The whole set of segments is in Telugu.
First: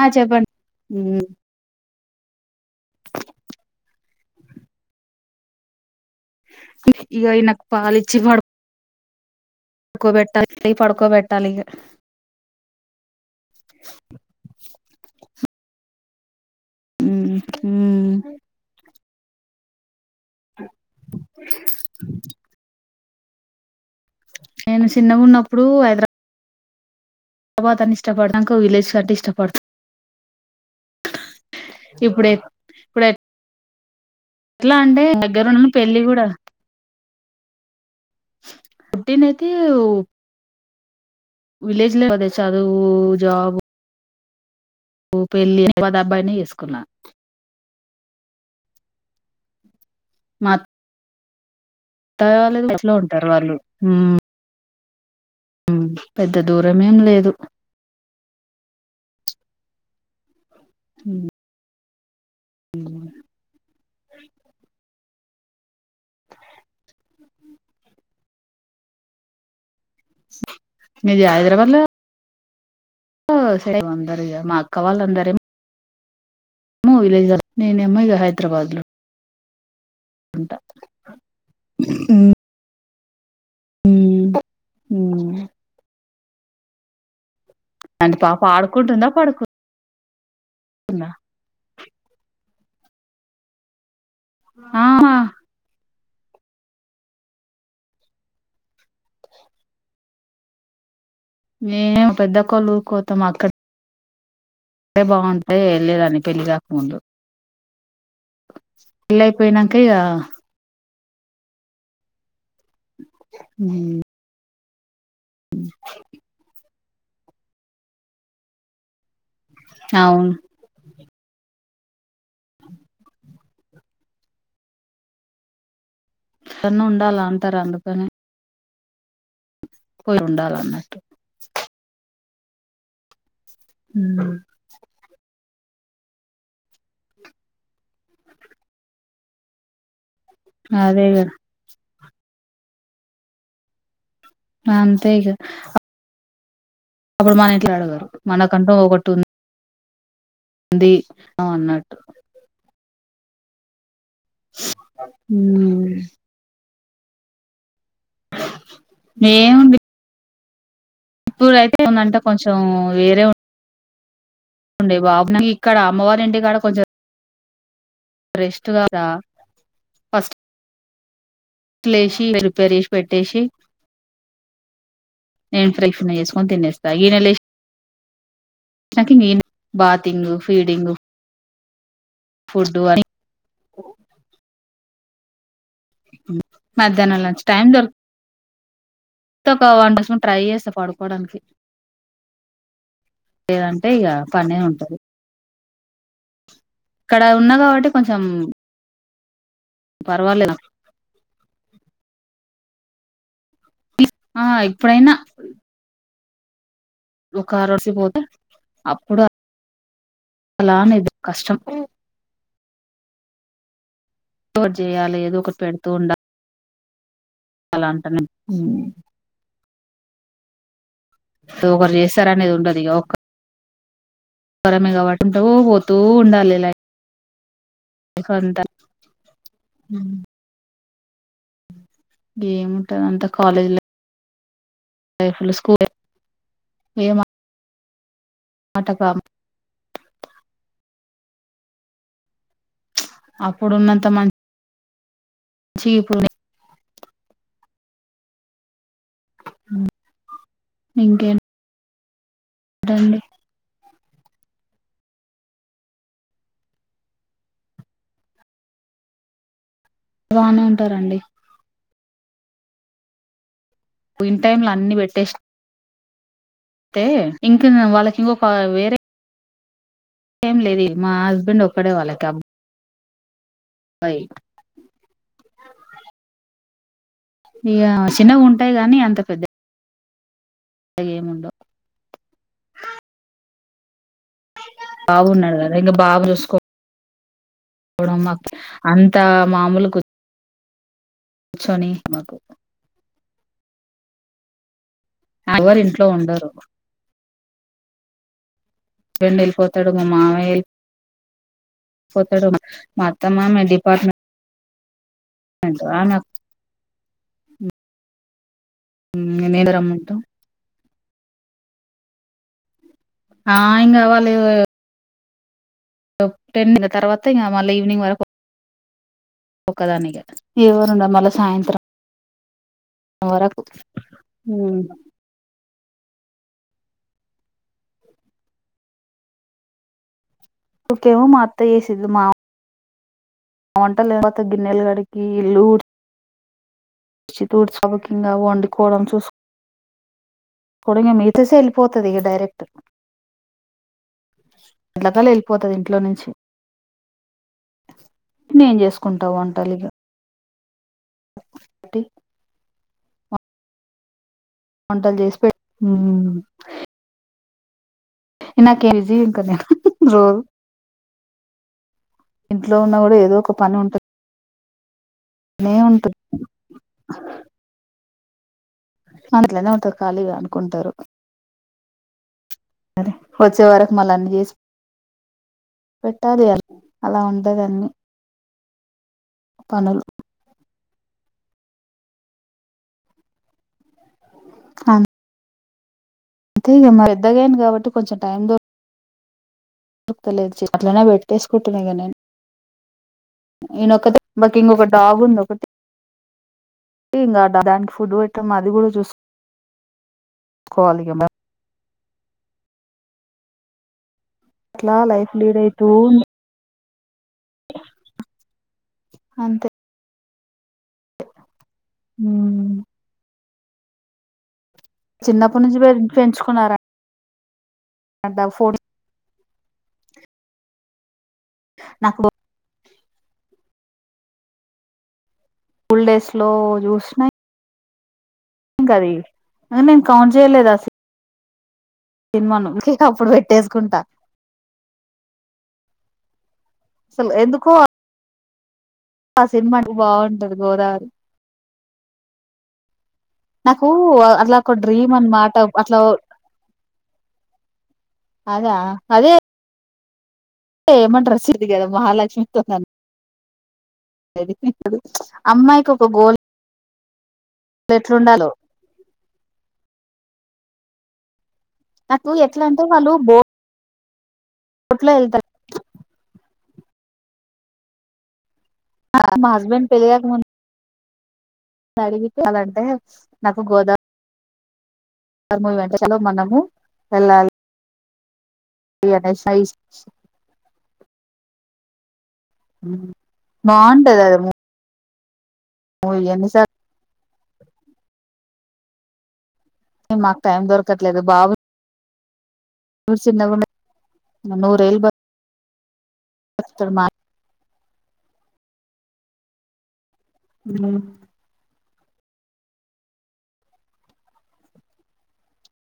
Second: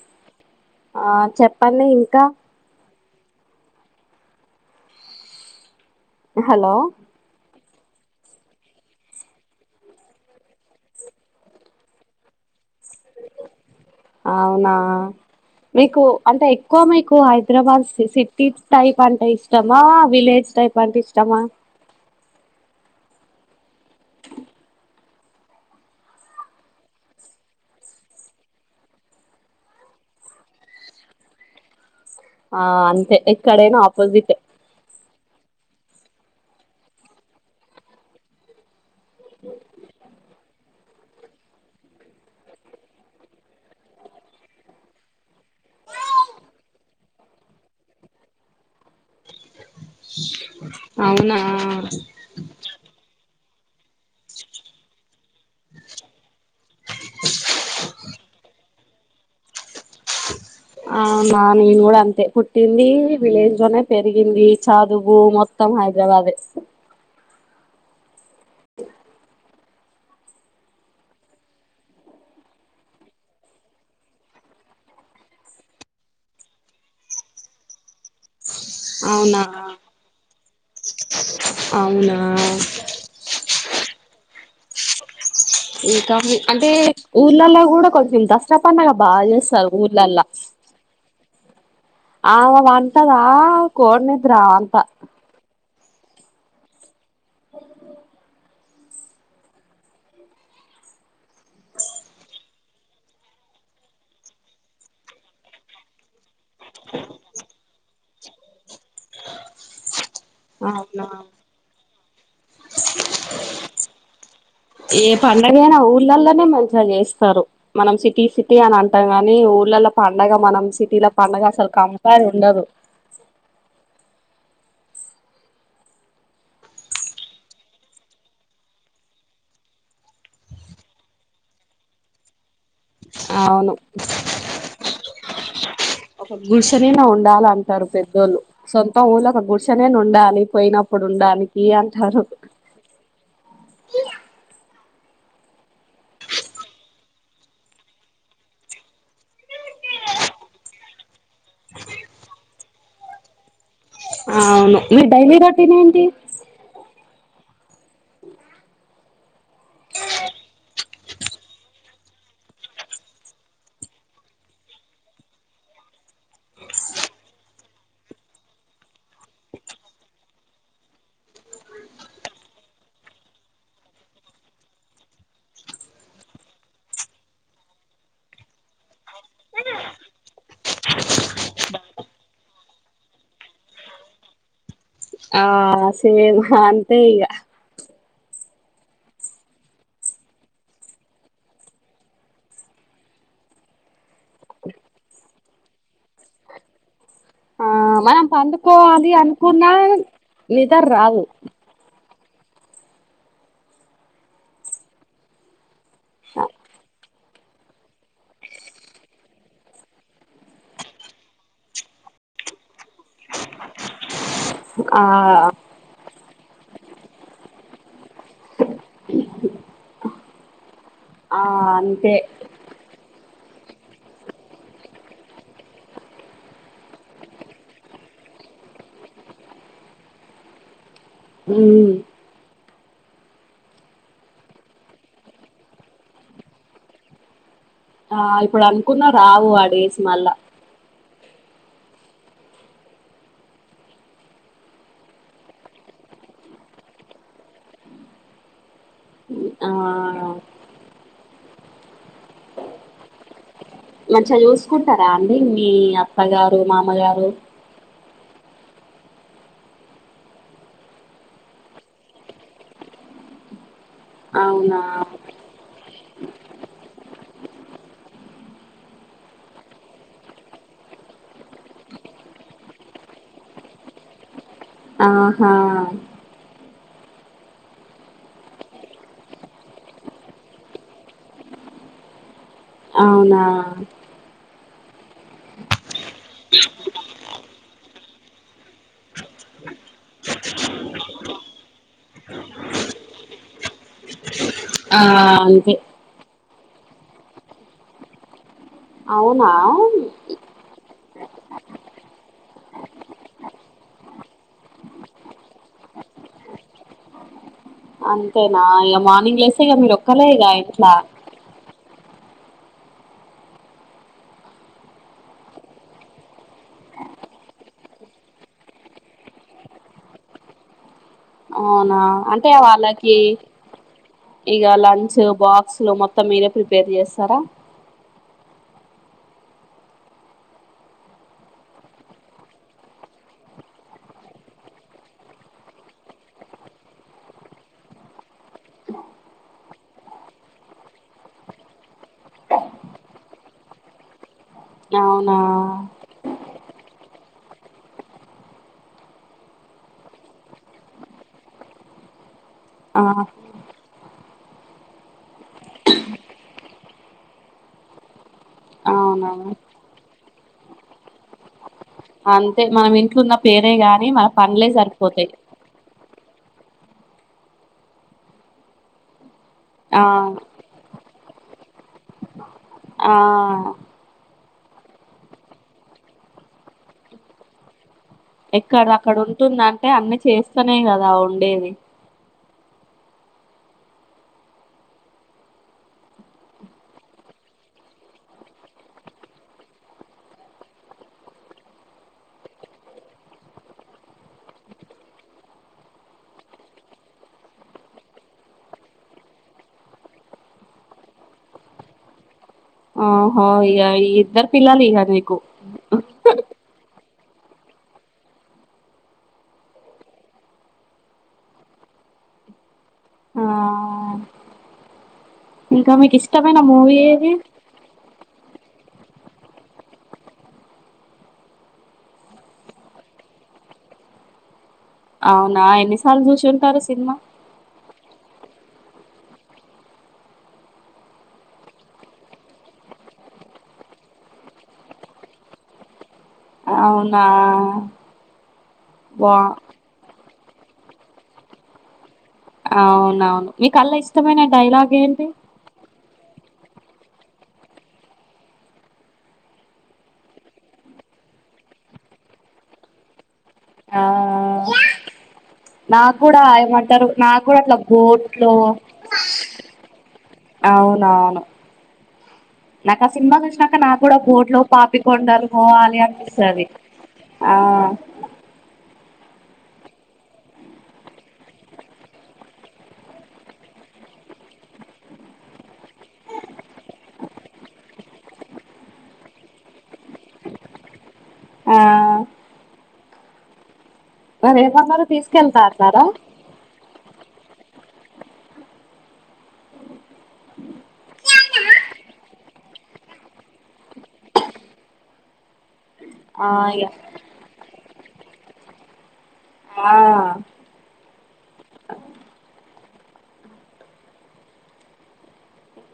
ఆ చెప్పండి ఆ మ్ చెప్పండి ఇంకా హలో పాలచ్చి పడు కోబెట్టాలండి పడుకోబెట్టాలిగా అవునా మీకు అంటే ఎక్కువ మీకు హైదరాబాద్ మ్ సిటీ టైప్ అంటే ఇష్టమా? విలేజ్ టైప్ అంట ఇష్టమా? నేను చిన్నగా ఉన్నప్పుడు హైదరా బాద్ అని ఇష్టపడతా నాకు విలేజ్ కంటే ఇష్టపడతాం ఆ అంతే ఎక్కడైనా ఆపోజిట్ ఎట్లా అంటే దగ్గర ఉండను పెళ్ళి కూడా అంటే నీకి ఒ విలేజ్ లో అది చదువు జాబ్ ఉ పెళ్ళి వద అబ్బాయిని వేసుకున్నా మత్ అవునా దయా లెంది ఇట్లో ఉంటారు వాళ్ళు ఉమ్ పెద్ద దూరం ఎం లేదు ఆనా నేను కూడా అంతే పుట్టింది విలేజ్ లోనే పెరిగింది చదు మొత్తం హైదరాబాద్ మీది హైదరాబాద్ ల బాగుంటరిగా మా అక్క వాళ్ళందరే ను విలేజాల నేనేమో ఇగ హైద్ అవునా అవునా ఉమ్ ఉమ్ ఇంకా మరీ అంటే ఊర్లల్ల కూడా అంటే కొంచెం పాప దసరా పన్నాగ బాగా చేస్తారు ఊర్లల్ల ఉన్నా ఆవ పంటదా కోడ్ననిద్రా అంత ఆ మేము పెద్దక్కొల్ల ఊకోతాం అక్కడ అంటే బాగుంటే వెళ్ళదన్ని పెళ్ళి కాకముందు పెళ్ళ అయిపోయినంక ఇగ అవునా ఉమ్ ఏ పండుగైనా ఊర్ళలోనే మంచిగా చేస్తారు మనం సిటీ సిటీ అని అంటాం కా నీ ఊళ్ళల పండగ అవును మనం సిటీల పండగ అసలు కంపార్ ఉండదు చన్ ఉండాల అంటారు అందుకనె పోయి ఉండాలన్నట్టు అవును ఒక గుడ్షనైన ఉండాల అంటారు పెద్దోళ్ళు సొంత ఊళ్ళో ఒక గుడ్షనైన ఉండాల పోయినప్పుడు అదే కదా ఉండానికి అంటారు ఆ అంతే ఇగా అప్పుడు మన ఇంట్లా అడగారు మనకంటూ ఒకటు ంది అ అన్నట్టు అ అవును మీ డైలీ రొటీన్ ఏంటి ఏం ఉప్పు పెట్టుకుందంట కొంచెం వేరే ఉంది బాబు ఇక్కడ అమ్మవారి ఇంటికాడ కొంచెం రెస్ట్ గాదా ఫస్ట్ అట్లేసి ప్రిపేర్ చెష్ పెట్టేసి నేన్ ప్రేఫ్న్ చేసుకొని తినేస్తా ఈయన లె నాకి ఇంగ్ ఏం బాతింగ్ ఫీడింగ్ ఫుడ్డు ఆసి మెన్ అంతే మధ్యాహ్నం ఈగ ంతోక వన్ టు స్పున్ ట్రై చేస్తా పడుకోడానికి లేదంటే ఇగా పనె ఉంటది ఇక్కడ ఉన్నా కాబట్టి కొంచెం అది అనుకున్నా పర్వాలేదు నిదర్ రాదు ఆ ఇప్పుడైనా ఒక్కా రోడ్సి పోతే అప్పుడ అలాను ఇద్ కష్టం ఒకటి ఆ చేయాలి ఏదో ఒకటి పెడుతూ ఉండాలి అలా అంటాన ఉమ్ ఆ ఒకరు అంతే చేస్తారనేది ఉండదు ఇగ ఒక్ తర మగవాటుంటూ పోతూ ఉండాలిలా ఇకొంత మ్ ఏముంటందంత కాలేజ్ లే లైఫలా స్కోర్ ఏమా ఆ ఇప్పుడనుకున్నా రావు ఆ డేస్ మళ్ళా అప్పుడున్నంత మన్ జీపూనె ఆ మ్ ఇంకే బొండే మంచిగ చూసుకుంటారా అండి మీ అత్తగారు మామగారు బానే ఉంటారండి పోయిన్ టైం లో అవునా అన్ని పెట్టేసిన్ తే ఇంకన్ వాళ్ళకి ఇంకొక వేరే ఏం లేది మా హస్బెండ్ ఒక్కడే వాళ్ళకబ్ బైట్ ఆహా ఇగ చిన్నగుంటాయి గాని అంత పెద్ద అయ్యేముండవ్ అవ్నా బాగున్నాడు కదా ఇంగ బాగ జూస్కో చూడమమ్మా అంతా మామూలుకు కూర్చొనీద్ మాకు ఆ అంతే అవరింట్లో ఉండరు ఫ్రెండ్ అవునా ఎలిపోతాడు మీ మావయ్య ఎల్ పోతాడు మా అత్త మామ డిపార్ట్మె అంటూ ఆనక్ అంతేనా ఇగ మార్నింగ్ లేస్తే ఇక మీరు రమ్మంటూ ఒక్కలే ఇగ ఇంట్లా ఆ ఇంగవ్వలె [inaudible] టెన్ ఇంక తర్వాతింగ మళ్ళివినింగ్ వరకు ఒక్కదాన్నే గదా ఎవ్వరుండరు మళ్ళా సాయంత్రం అ అంటే వాళ్ళకి వరకు ఇగ లంచ్ బాక్ క్స్ మొత్తం మీరే ప్రిపేర్ చేస్తారా ళ్కేమో మా అత్తయ్యేసిద్ది మా వంటలేకపోతే గిన్నెల్ గడిగి ఇల్లూడ్ [inaudible] వండుకోవడం చూస్ కొడింగ మీ తీసి ఎళ్ళిపోతది ఇక డైరెక్ట్ అవునా ఎట్లకాలెళ్ళిపోతది ఇంట్లో నుంచి నేన్ జేస్కుంటా వంటలిగ టీ ఆ వంటల్ జేసి పె ఉ ఇన్నాకే విజీం అవునా కద రో అంతే మనం ఇంట్లున్న పేరే గాని మన పనులే సరిపోతయి. నే ఉంటుది అందుట్లనే ఉంటారు ఆ ఖాళీగా అనుకుంటారు. అదే ఆ వచ్చేవరకు మల్లన్నీ చేసు పెట్టాలి అల్ అలా ఉంటదన్ని ఎక్కడ అక్కడ ఉంటుందంటే అన్నీ చేస్తేనే కదా ఉండేది. ఆన్ అంతేగా మరి ఇద్దగాను కాబట్టి కొంచెం టైమ్ దో దొరకతలేదు ఇట్లనే పెట్టేసుకుంటున్నా ఇగ నేను ఈయనొకతి మాకి ఇంకొక డాగ్ ఉంది ఒకటి ఇంకా దానికి ఫుడ్ పెట్టడం అది కూడా చూసుకో చూసుకోవాలి గా మరి ఆహో ఇగ ఈ ఇద్దరు అట్లా పిల్లలేగా ఇగ లైఫ్ నీకు లీడ్ అయితూ హహ్ ఉంది అంతే హు ఆ చిన్నప్పటి నుంచి పె ఇంకా మీకు ఇష్టమైన మూవీ ఏది? అన్ దా ఫోన్ చే నాకు అవునా స్కూల్ ఎన్నిసార్లు డేస్ లో చూసుంటారు సినిమా? ఇంకది ఆ నేను కాల్ చేయలేదు అస సినిమాను ఇంకికా అప్పుడు పెట్టేసుకుంటా అవునా అసలు ఎందుకో బా ఆ సినిమాంట బావుంటది గోదారి ఆవును నాకు అట్లా ఒక డ్రీమ్ అన్నమాట అట్లా ఓ అదా అదే ఏమంట రస్ ఇదిగా అదా మహాలక్ష్మితో నన్ ఎదిట్ని కాదు నా కూడా ఏమంటారు నా కూడా అట్లా ఎట్లుండాలో బోట్లు అవున నాకు ఎట్లా అంటే నాకు ఆ వాళ్ళు సినిమా నచ్చినాక నా కూడా బోట్లో పాప బోట్ లో వెళ్తారు కొండను పోవాలి అనిపిస్తది ఆ మా హస్బెండ్ పెళ్లియక్ ముం అడిగి కాలంటే నాకు గోదావరి నాకు మూవీ అంటే చలో మనము వెళ్ళాలి. ఇ ఎనే సైస్ ఆ బాన్ మరి ఏమన్నారు తీసుకెళ్తా అన్నారా? మూవీ ఎన్నిసార్లు న మాకు టైమ్ దొరకత్లేద బాబు నువ్ చిన్నగ ఉన్నే నూరేళ్లు బా ఆయిగా ఆ అ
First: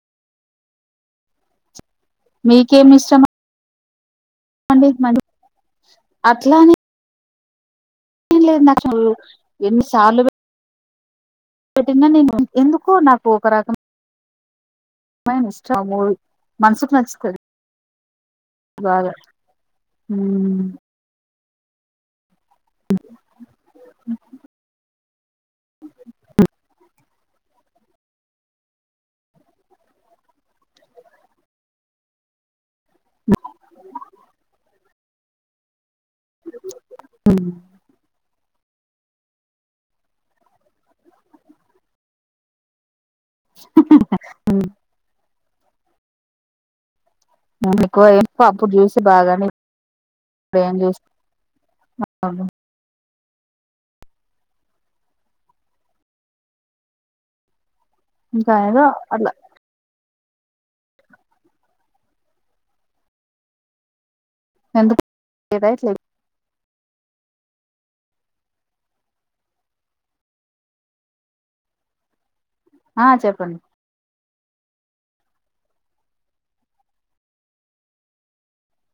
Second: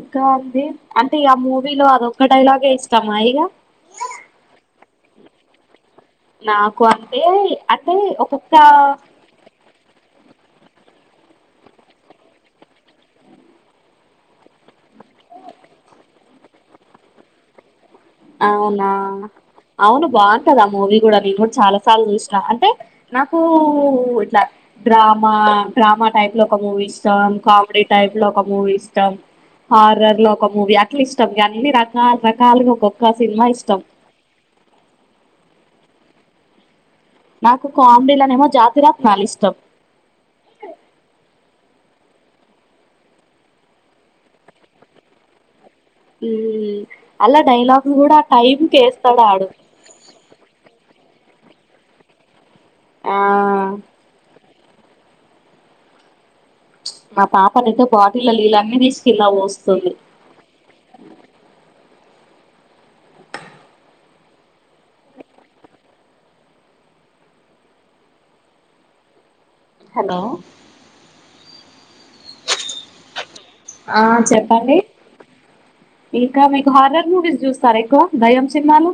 ఇంకా అంది అంటే ఆ మూవీలో అదొక్క డైలాగే మీకేమి ఇస్తామా ఇష్టం ఇగ అండి మదు నాకు అంతే ఏం లేదు నాకు చొళ్లు ఎన్నిసార్లు బట్టిన్న నీన్ ఎందుకో నాకు ఒక రకం బై మిష్టక్ మనసుకి నచ్చుతది అవునా బాగా అవును బాఉంటది అ మూవి కూడాని చాలా సార్లు చూసిన అంటే నాకు ఇట్లా డ్రా మా డ్రామా టైప్ లో ఒక మూవీ ఇష్టం కామెడీ టైప్ లో ఒక మూవీ ఇష్టం హారర్ లో ఒక మూవీ అట్లిష్టం అన్ని రకాల రకాలుగా ఒక్కొక్క సినిమా ఇష్టం నాకు కాండిలానేమో జాతిరాత్నాల్ ఇష్టం ఉ ఉ అల్ల డైలాగ్లు ఎక్కువ కూడా ఏం టైమ్ అప్పుడు చూసి కెస్తడాడు ఆ ఆ మా పాప నైతే బాటిల ఇంకా లిళ్ళన్ని ఏదో తీసి కింద అట్లా పోస్తుంది ఎందు ఏదైట్లే హలో ఆ చెప్పండి ఆ చెప్పండి ఇంకా మీకు హారర్ మూవీస్ చూస్తారా ఎక్కువ దయ్యం సినిమాలు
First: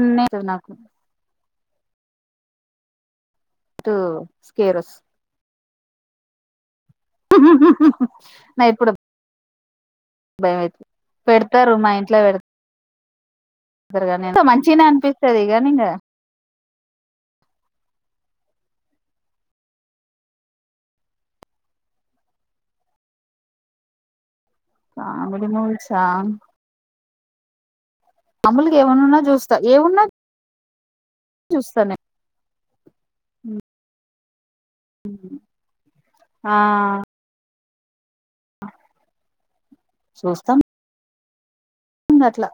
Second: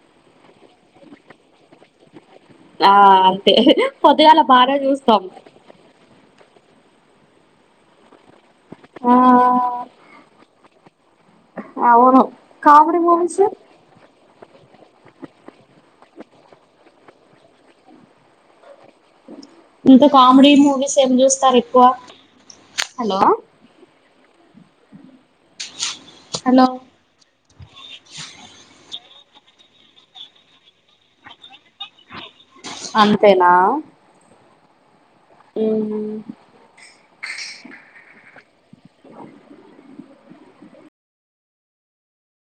ఉన్న నాకు ఆ అంతే ఇటు పొద్దుగాలా స్కేర్ ఫారన్ వస్తు చూస్తాం నా ఎప్పుడు ఆ భయమయై పెడతారు మా ఇంట్ల అవును కామెడీ మూవీస్ పెడ్తరు అంత మంచిగినె అనిపిస్తది గని ఇంగ ఇంత కామెడీ మూవీస్ ఏమ్ చూస్తారు ఎక్కువ హలో కామిడి మూవీస్ ఆహ్ హలో ఏమన్నా చూస్తా ఏమున్నాద్ చూస్తా నే అంతేనా ఆ చూస్తాం అట్లా